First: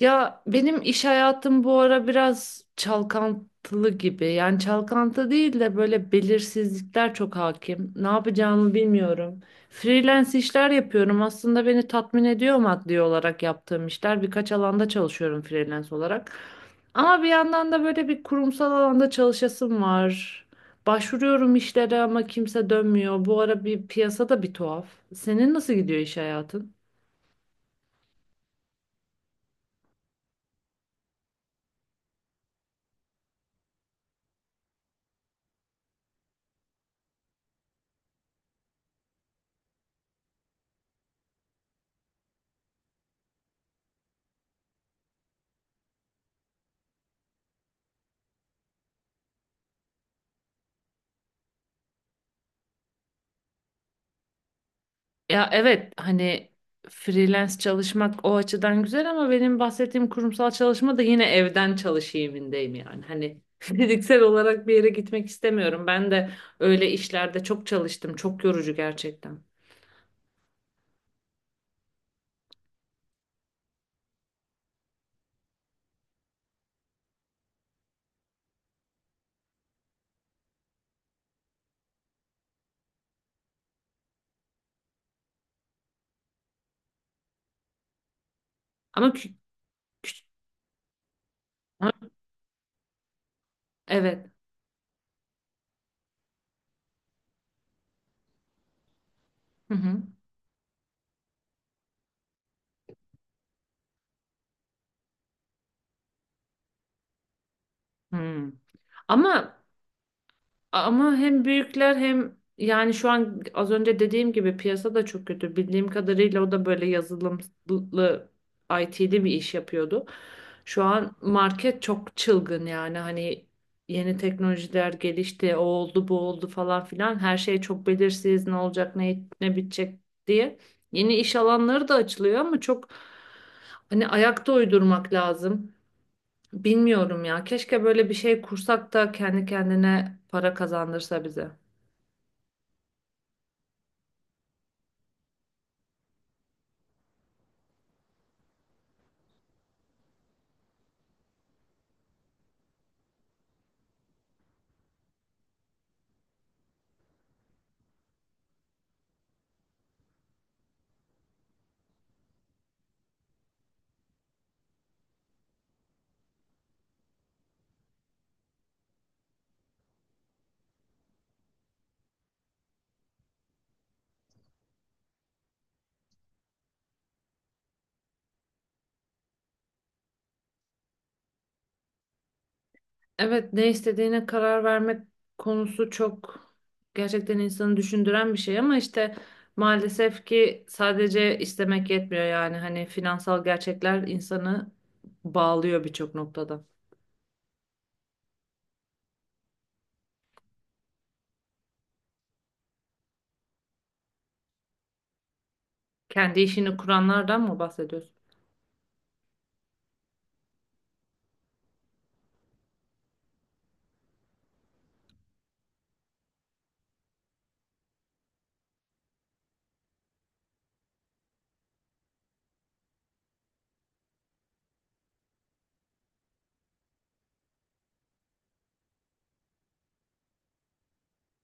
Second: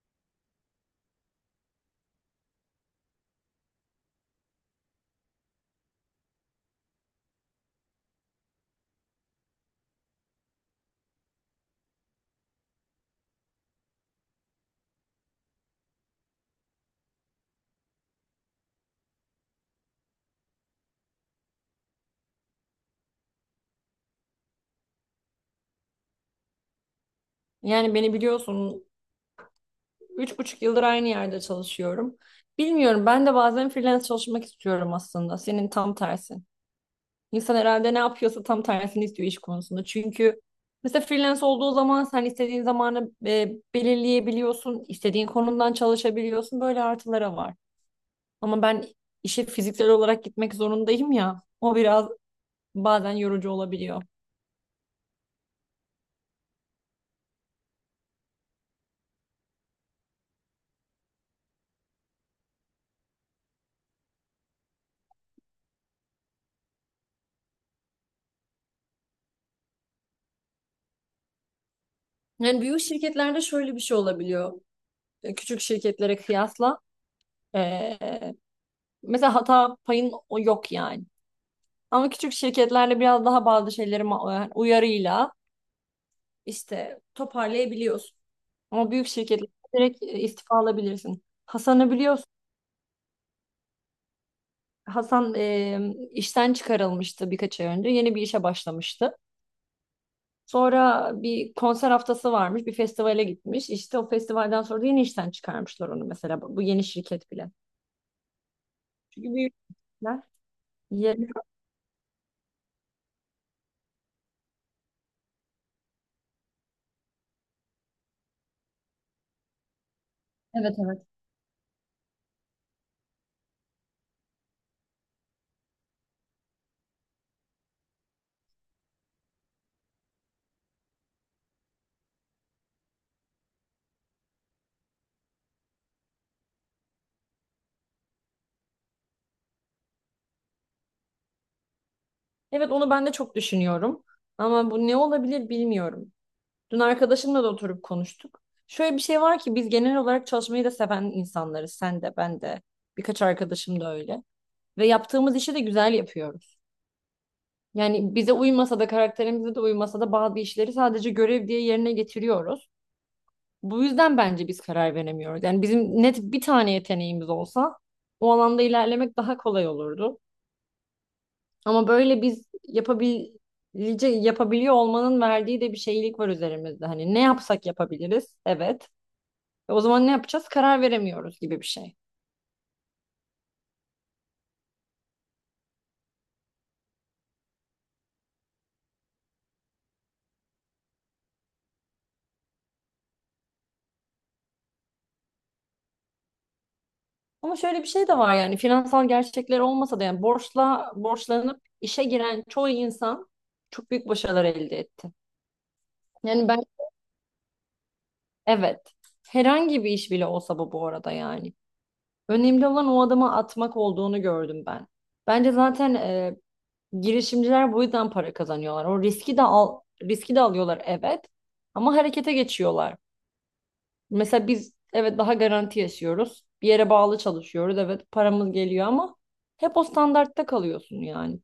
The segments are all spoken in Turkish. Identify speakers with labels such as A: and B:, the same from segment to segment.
A: Ya benim iş hayatım bu ara biraz çalkantılı gibi. Yani çalkantı değil de böyle belirsizlikler çok hakim. Ne yapacağımı bilmiyorum. Freelance işler yapıyorum. Aslında beni tatmin ediyor maddi olarak yaptığım işler. Birkaç alanda çalışıyorum freelance olarak. Ama bir yandan da böyle bir kurumsal alanda çalışasım var. Başvuruyorum işlere ama kimse dönmüyor. Bu ara bir piyasada bir tuhaf. Senin nasıl gidiyor iş hayatın?
B: Yani beni biliyorsun, 3,5 yıldır aynı yerde çalışıyorum. Bilmiyorum, ben de bazen freelance çalışmak istiyorum aslında. Senin tam tersin. İnsan herhalde ne yapıyorsa tam tersini istiyor iş konusunda. Çünkü mesela freelance olduğu zaman sen istediğin zamanı belirleyebiliyorsun, istediğin konumdan çalışabiliyorsun. Böyle artıları var. Ama ben işe fiziksel olarak gitmek zorundayım ya. O biraz bazen yorucu olabiliyor.
A: Ya evet hani freelance çalışmak o açıdan güzel ama benim bahsettiğim kurumsal çalışma da yine evden çalışayımindeyim yani. Hani fiziksel olarak bir yere gitmek istemiyorum. Ben de öyle işlerde çok çalıştım. Çok yorucu gerçekten.
B: Yani büyük şirketlerde şöyle bir şey olabiliyor. Küçük şirketlere kıyasla. E, Mesela hata payın o yok yani. Ama küçük şirketlerle biraz daha bazı şeyleri yani uyarıyla işte toparlayabiliyorsun. Ama büyük
A: Ama, kü-
B: şirketler direkt istifa alabilirsin. Hasan'ı
A: ama
B: biliyorsun.
A: evet.
B: Hasan işten çıkarılmıştı birkaç ay önce. Yeni bir işe başlamıştı.
A: Hı hı.
B: Sonra bir konser haftası varmış. Bir festivale gitmiş. İşte o festivalden sonra da yeni işten çıkarmışlar onu mesela. Bu yeni şirket bile.
A: Hı.
B: Çünkü büyük
A: Ama
B: şirketler.
A: Ama
B: ye-
A: hem büyükler hem yani şu an az önce dediğim gibi piyasa da çok kötü. Bildiğim kadarıyla o da böyle yazılımlı IT'li bir iş yapıyordu.
B: Evet,
A: Şu
B: evet.
A: an market çok çılgın yani hani yeni teknolojiler gelişti, o oldu, bu oldu falan filan. Her şey çok belirsiz, ne olacak, ne bitecek diye. Yeni iş alanları da açılıyor ama çok hani ayakta uydurmak lazım. Bilmiyorum ya. Keşke böyle bir şey kursak da kendi kendine para kazandırsa bize.
B: Evet, onu ben de çok düşünüyorum. Ama bu ne olabilir bilmiyorum. Dün arkadaşımla da oturup konuştuk. Şöyle bir şey var ki biz genel olarak çalışmayı da seven insanlarız. Sen de, ben de. Birkaç arkadaşım da öyle. Ve yaptığımız işi de güzel yapıyoruz. Yani bize uymasa da karakterimize de uymasa da bazı işleri sadece görev diye yerine getiriyoruz. Bu yüzden bence biz karar veremiyoruz. Yani bizim net bir tane yeteneğimiz olsa o alanda ilerlemek daha kolay olurdu. Ama böyle biz yapabiliyor olmanın verdiği de bir şeylik var üzerimizde. Hani ne yapsak yapabiliriz? Evet. Ve o zaman ne yapacağız? Karar veremiyoruz gibi bir şey.
A: Evet, ne istediğine karar vermek konusu çok gerçekten insanı düşündüren bir şey ama işte maalesef ki sadece istemek yetmiyor yani hani finansal gerçekler insanı bağlıyor birçok noktada.
B: Ama şöyle bir şey de var, yani finansal gerçekler olmasa da yani borçla borçlanıp işe giren çoğu insan çok büyük başarılar elde etti.
A: Kendi
B: Yani ben
A: işini kuranlardan mı bahsediyorsun?
B: evet herhangi bir iş bile olsa bu arada yani. Önemli olan o adımı atmak olduğunu gördüm ben. Bence zaten girişimciler bu yüzden para kazanıyorlar. O riski de alıyorlar, evet, ama harekete geçiyorlar. Mesela biz evet daha garanti yaşıyoruz. Bir yere bağlı çalışıyoruz. Evet paramız geliyor ama hep o standartta kalıyorsun yani.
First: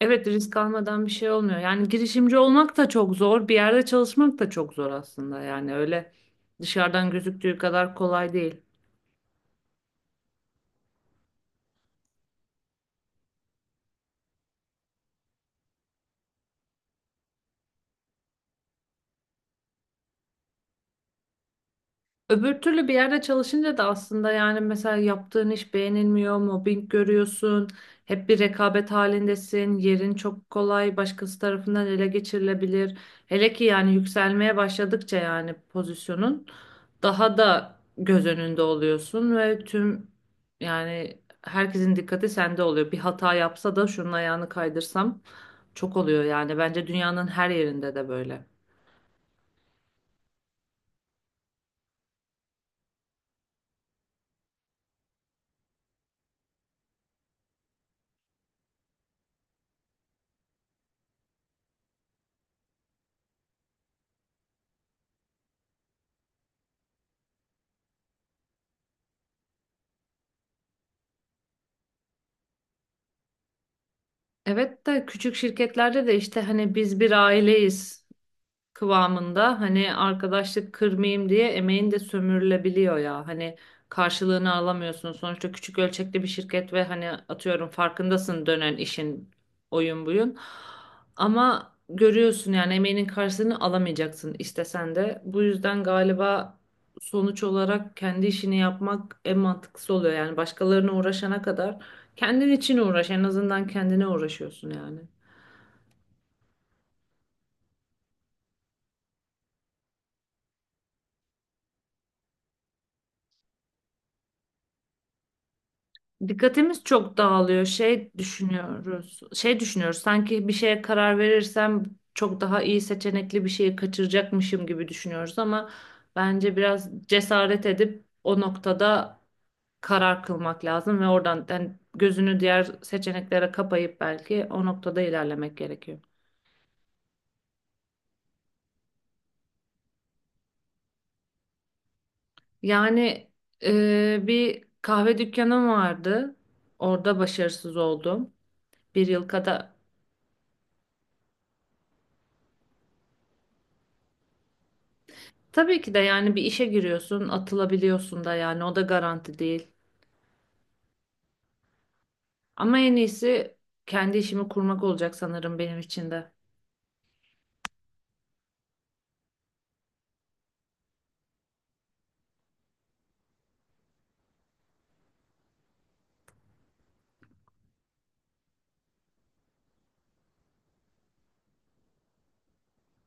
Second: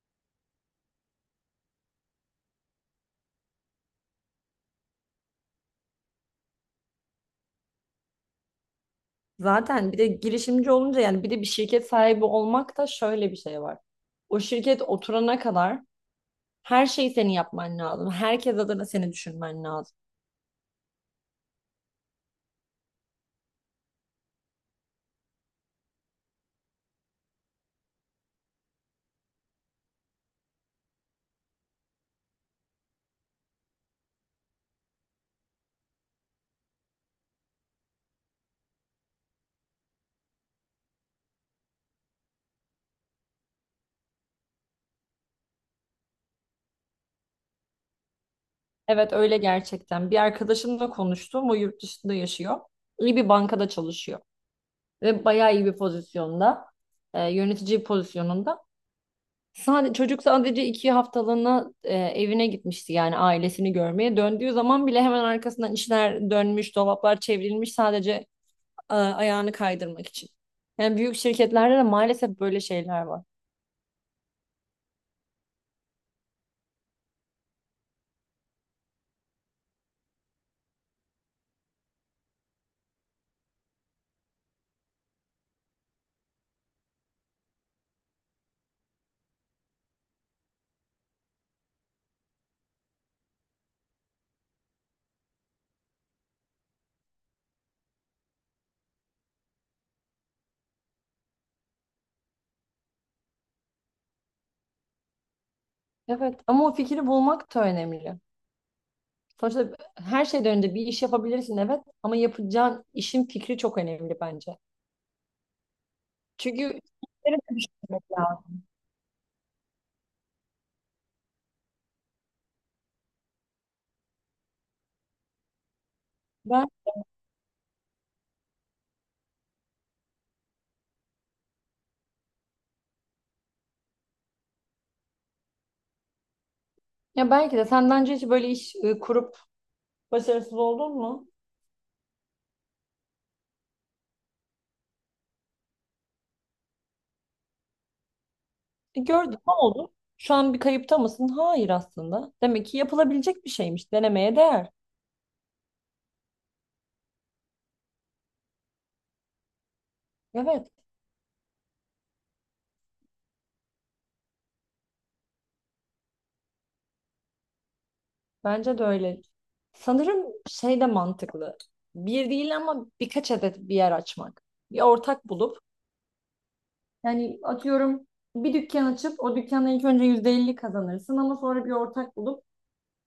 A: Evet, risk almadan bir şey olmuyor. Yani girişimci olmak da çok zor, bir yerde çalışmak da çok zor aslında. Yani öyle dışarıdan gözüktüğü kadar kolay değil.
B: Zaten bir de girişimci olunca yani bir de bir şirket sahibi olmak da şöyle bir şey var. O şirket oturana kadar her şeyi senin yapman lazım. Herkes adına seni düşünmen lazım.
A: Öbür türlü bir yerde çalışınca da aslında yani mesela yaptığın iş beğenilmiyor, mobbing görüyorsun, hep bir rekabet halindesin, yerin çok kolay başkası tarafından ele geçirilebilir. Hele ki yani yükselmeye başladıkça yani pozisyonun daha da göz önünde oluyorsun ve tüm yani herkesin dikkati sende oluyor. Bir hata yapsa da şunun ayağını kaydırsam çok oluyor yani bence dünyanın her yerinde de böyle.
B: Evet öyle gerçekten. Bir arkadaşımla konuştum. O yurt dışında yaşıyor. İyi bir bankada çalışıyor. Ve bayağı iyi bir pozisyonda, yönetici pozisyonunda. Çocuk sadece 2 haftalığına evine gitmişti yani ailesini görmeye. Döndüğü zaman bile hemen arkasından işler dönmüş, dolaplar çevrilmiş sadece ayağını kaydırmak için. Yani büyük şirketlerde de maalesef böyle şeyler var.
A: Evet de küçük şirketlerde de işte hani biz bir aileyiz kıvamında hani arkadaşlık kırmayayım diye emeğin de sömürülebiliyor ya. Hani karşılığını alamıyorsun. Sonuçta küçük ölçekli bir şirket ve hani atıyorum farkındasın dönen işin oyun buyun. Ama görüyorsun yani emeğinin karşılığını alamayacaksın istesen de. Bu yüzden galiba sonuç olarak kendi işini yapmak en mantıklısı oluyor. Yani başkalarına uğraşana kadar kendin için uğraş. En azından kendine uğraşıyorsun yani.
B: Evet ama o fikri bulmak da önemli. Sonuçta her şeyden önce bir iş yapabilirsin evet ama yapacağın işin fikri çok önemli bence. Çünkü
A: Dikkatimiz çok
B: işleri de
A: dağılıyor.
B: düşünmek
A: Şey
B: lazım.
A: düşünüyoruz. Şey düşünüyoruz. Sanki bir şeye karar verirsem çok daha iyi seçenekli bir şeyi kaçıracakmışım gibi düşünüyoruz ama bence
B: Ben,
A: biraz cesaret edip o noktada karar kılmak lazım ve oradan yani gözünü diğer seçeneklere kapayıp belki o noktada ilerlemek gerekiyor.
B: Ya belki de sen bence hiç böyle iş kurup başarısız oldun mu?
A: Yani bir kahve dükkanım vardı. Orada başarısız oldum. Bir yıl
B: Gördün ne
A: kadar.
B: oldu? Şu an bir kayıpta mısın? Hayır aslında. Demek ki yapılabilecek bir şeymiş. Denemeye değer.
A: Tabii ki de yani bir işe giriyorsun, atılabiliyorsun da yani o da garanti değil.
B: Evet,
A: Ama en iyisi kendi işimi kurmak olacak sanırım benim için de.
B: bence de öyle. Sanırım şey de mantıklı. Bir değil ama birkaç adet bir yer açmak. Bir ortak bulup. Yani atıyorum, bir dükkan açıp o dükkanla ilk önce %50 kazanırsın, ama sonra bir ortak bulup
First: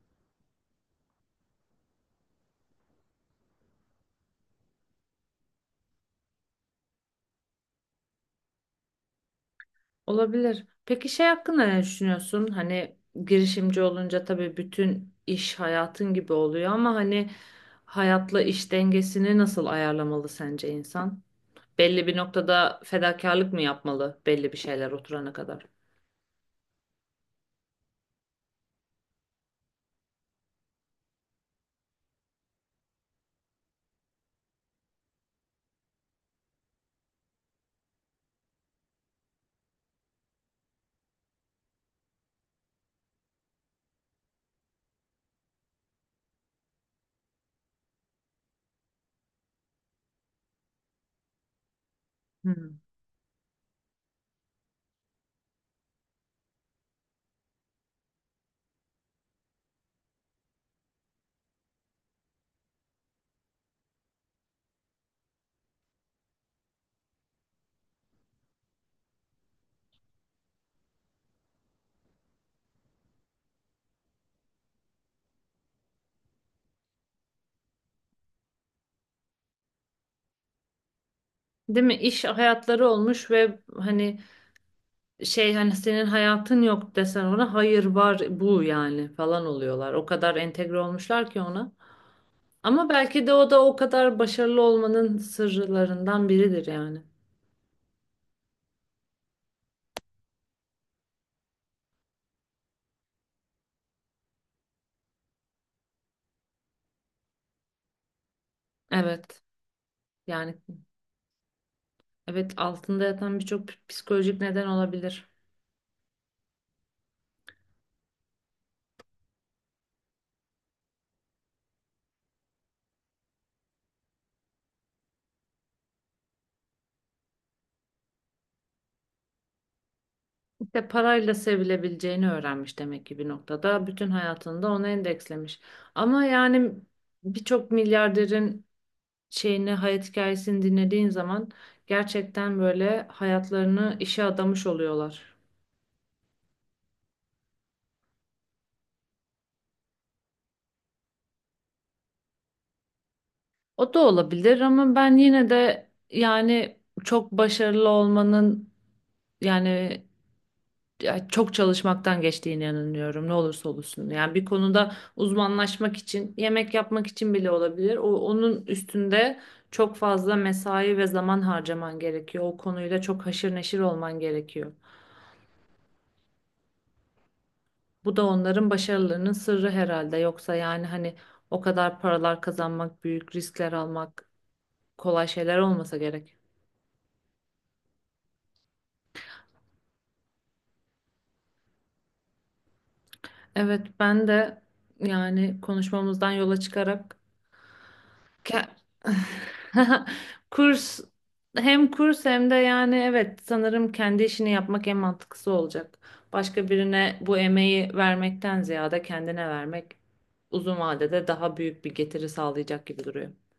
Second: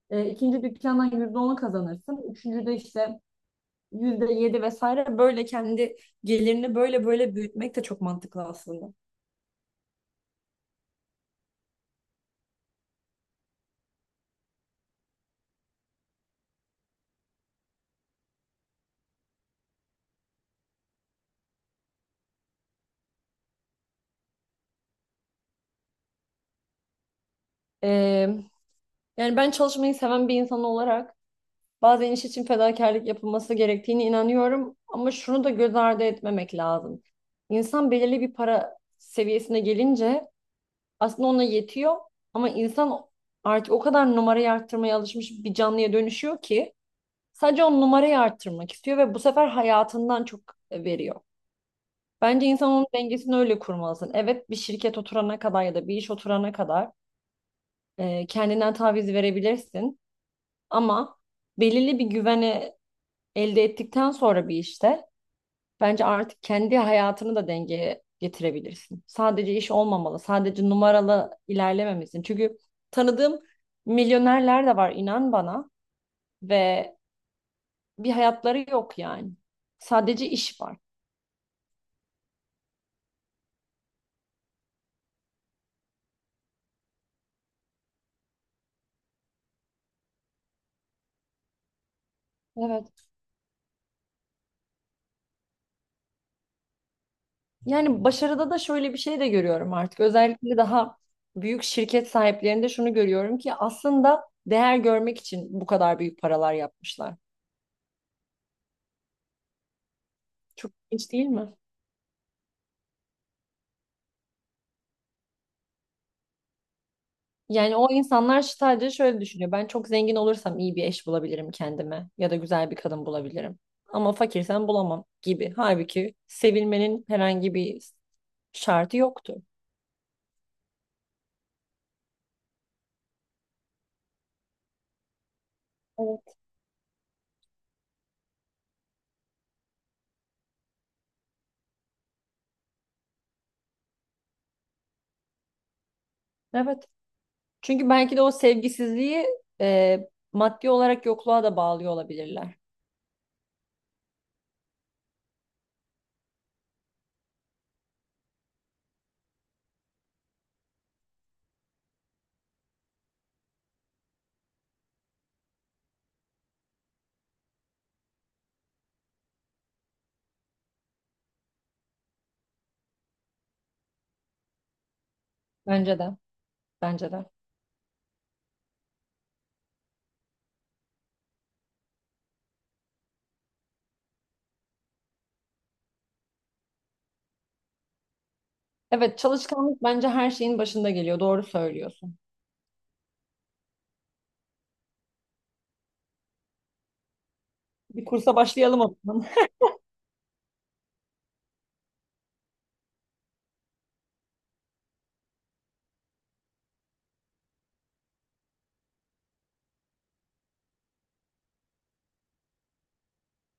B: ikinci dükkandan %10 kazanırsın. Üçüncüde işte %7 vesaire, böyle kendi gelirini böyle böyle büyütmek de çok mantıklı aslında.
A: Olabilir. Peki şey hakkında ne düşünüyorsun? Hani girişimci olunca tabii bütün iş hayatın gibi oluyor ama hani hayatla iş dengesini nasıl ayarlamalı sence insan? Belli bir noktada fedakarlık mı yapmalı belli bir şeyler oturana kadar?
B: E, Yani ben çalışmayı seven bir insan olarak bazen iş için fedakarlık yapılması gerektiğine inanıyorum, ama şunu da göz ardı etmemek lazım. İnsan belirli bir para seviyesine gelince aslında ona yetiyor, ama insan artık o kadar numarayı arttırmaya alışmış bir canlıya dönüşüyor ki sadece o numarayı arttırmak istiyor ve bu sefer hayatından çok veriyor. Bence insan
A: Hmm.
B: onun dengesini öyle kurmalısın. Evet, bir şirket oturana kadar ya da bir iş oturana kadar kendinden taviz verebilirsin, ama belirli bir güveni elde ettikten sonra bir işte bence artık kendi hayatını da dengeye getirebilirsin. Sadece iş olmamalı, sadece numaralı ilerlememelisin. Çünkü tanıdığım milyonerler de var, inan bana, ve bir hayatları yok yani. Sadece iş var.
A: Değil mi? İş hayatları olmuş ve hani şey hani senin hayatın yok desen ona hayır var bu yani falan oluyorlar. O kadar entegre olmuşlar ki ona. Ama
B: Evet.
A: belki de o da o kadar başarılı olmanın sırlarından biridir yani.
B: Yani başarıda da şöyle bir şey de görüyorum artık. Özellikle daha büyük şirket sahiplerinde şunu görüyorum ki aslında değer görmek için bu kadar büyük paralar yapmışlar.
A: Evet. Yani
B: Çok ilginç değil mi?
A: evet altında yatan birçok psikolojik neden olabilir.
B: Yani o insanlar sadece şöyle düşünüyor. Ben çok zengin olursam iyi bir eş bulabilirim kendime ya da güzel bir kadın bulabilirim. Ama fakirsem bulamam gibi. Halbuki sevilmenin herhangi bir şartı yoktu.
A: İşte parayla sevilebileceğini öğrenmiş demek ki bir noktada. Bütün hayatında da ona endekslemiş. Ama
B: Evet.
A: yani birçok milyarderin şeyini hayat hikayesini dinlediğin zaman gerçekten böyle hayatlarını işe adamış oluyorlar.
B: Evet. Çünkü belki de o sevgisizliği maddi olarak yokluğa da bağlıyor olabilirler.
A: O da olabilir ama ben yine de yani çok başarılı olmanın yani ya çok çalışmaktan geçtiğine inanıyorum ne olursa olsun. Yani bir konuda uzmanlaşmak için, yemek yapmak için bile olabilir. O onun üstünde çok fazla mesai ve zaman harcaman gerekiyor. O konuyla çok haşır neşir olman gerekiyor.
B: Bence de. Bence de.
A: Bu da onların başarılarının sırrı herhalde. Yoksa yani hani o kadar paralar kazanmak, büyük riskler almak kolay şeyler olmasa gerek.
B: Evet, çalışkanlık bence her şeyin başında geliyor. Doğru söylüyorsun.
A: Evet, ben de yani konuşmamızdan yola çıkarak
B: Bir kursa
A: ke-
B: başlayalım o zaman.
A: kurs, hem kurs hem de yani evet sanırım kendi işini yapmak en mantıklısı olacak. Başka birine bu emeği vermekten ziyade kendine vermek uzun vadede daha büyük bir getiri sağlayacak gibi duruyor.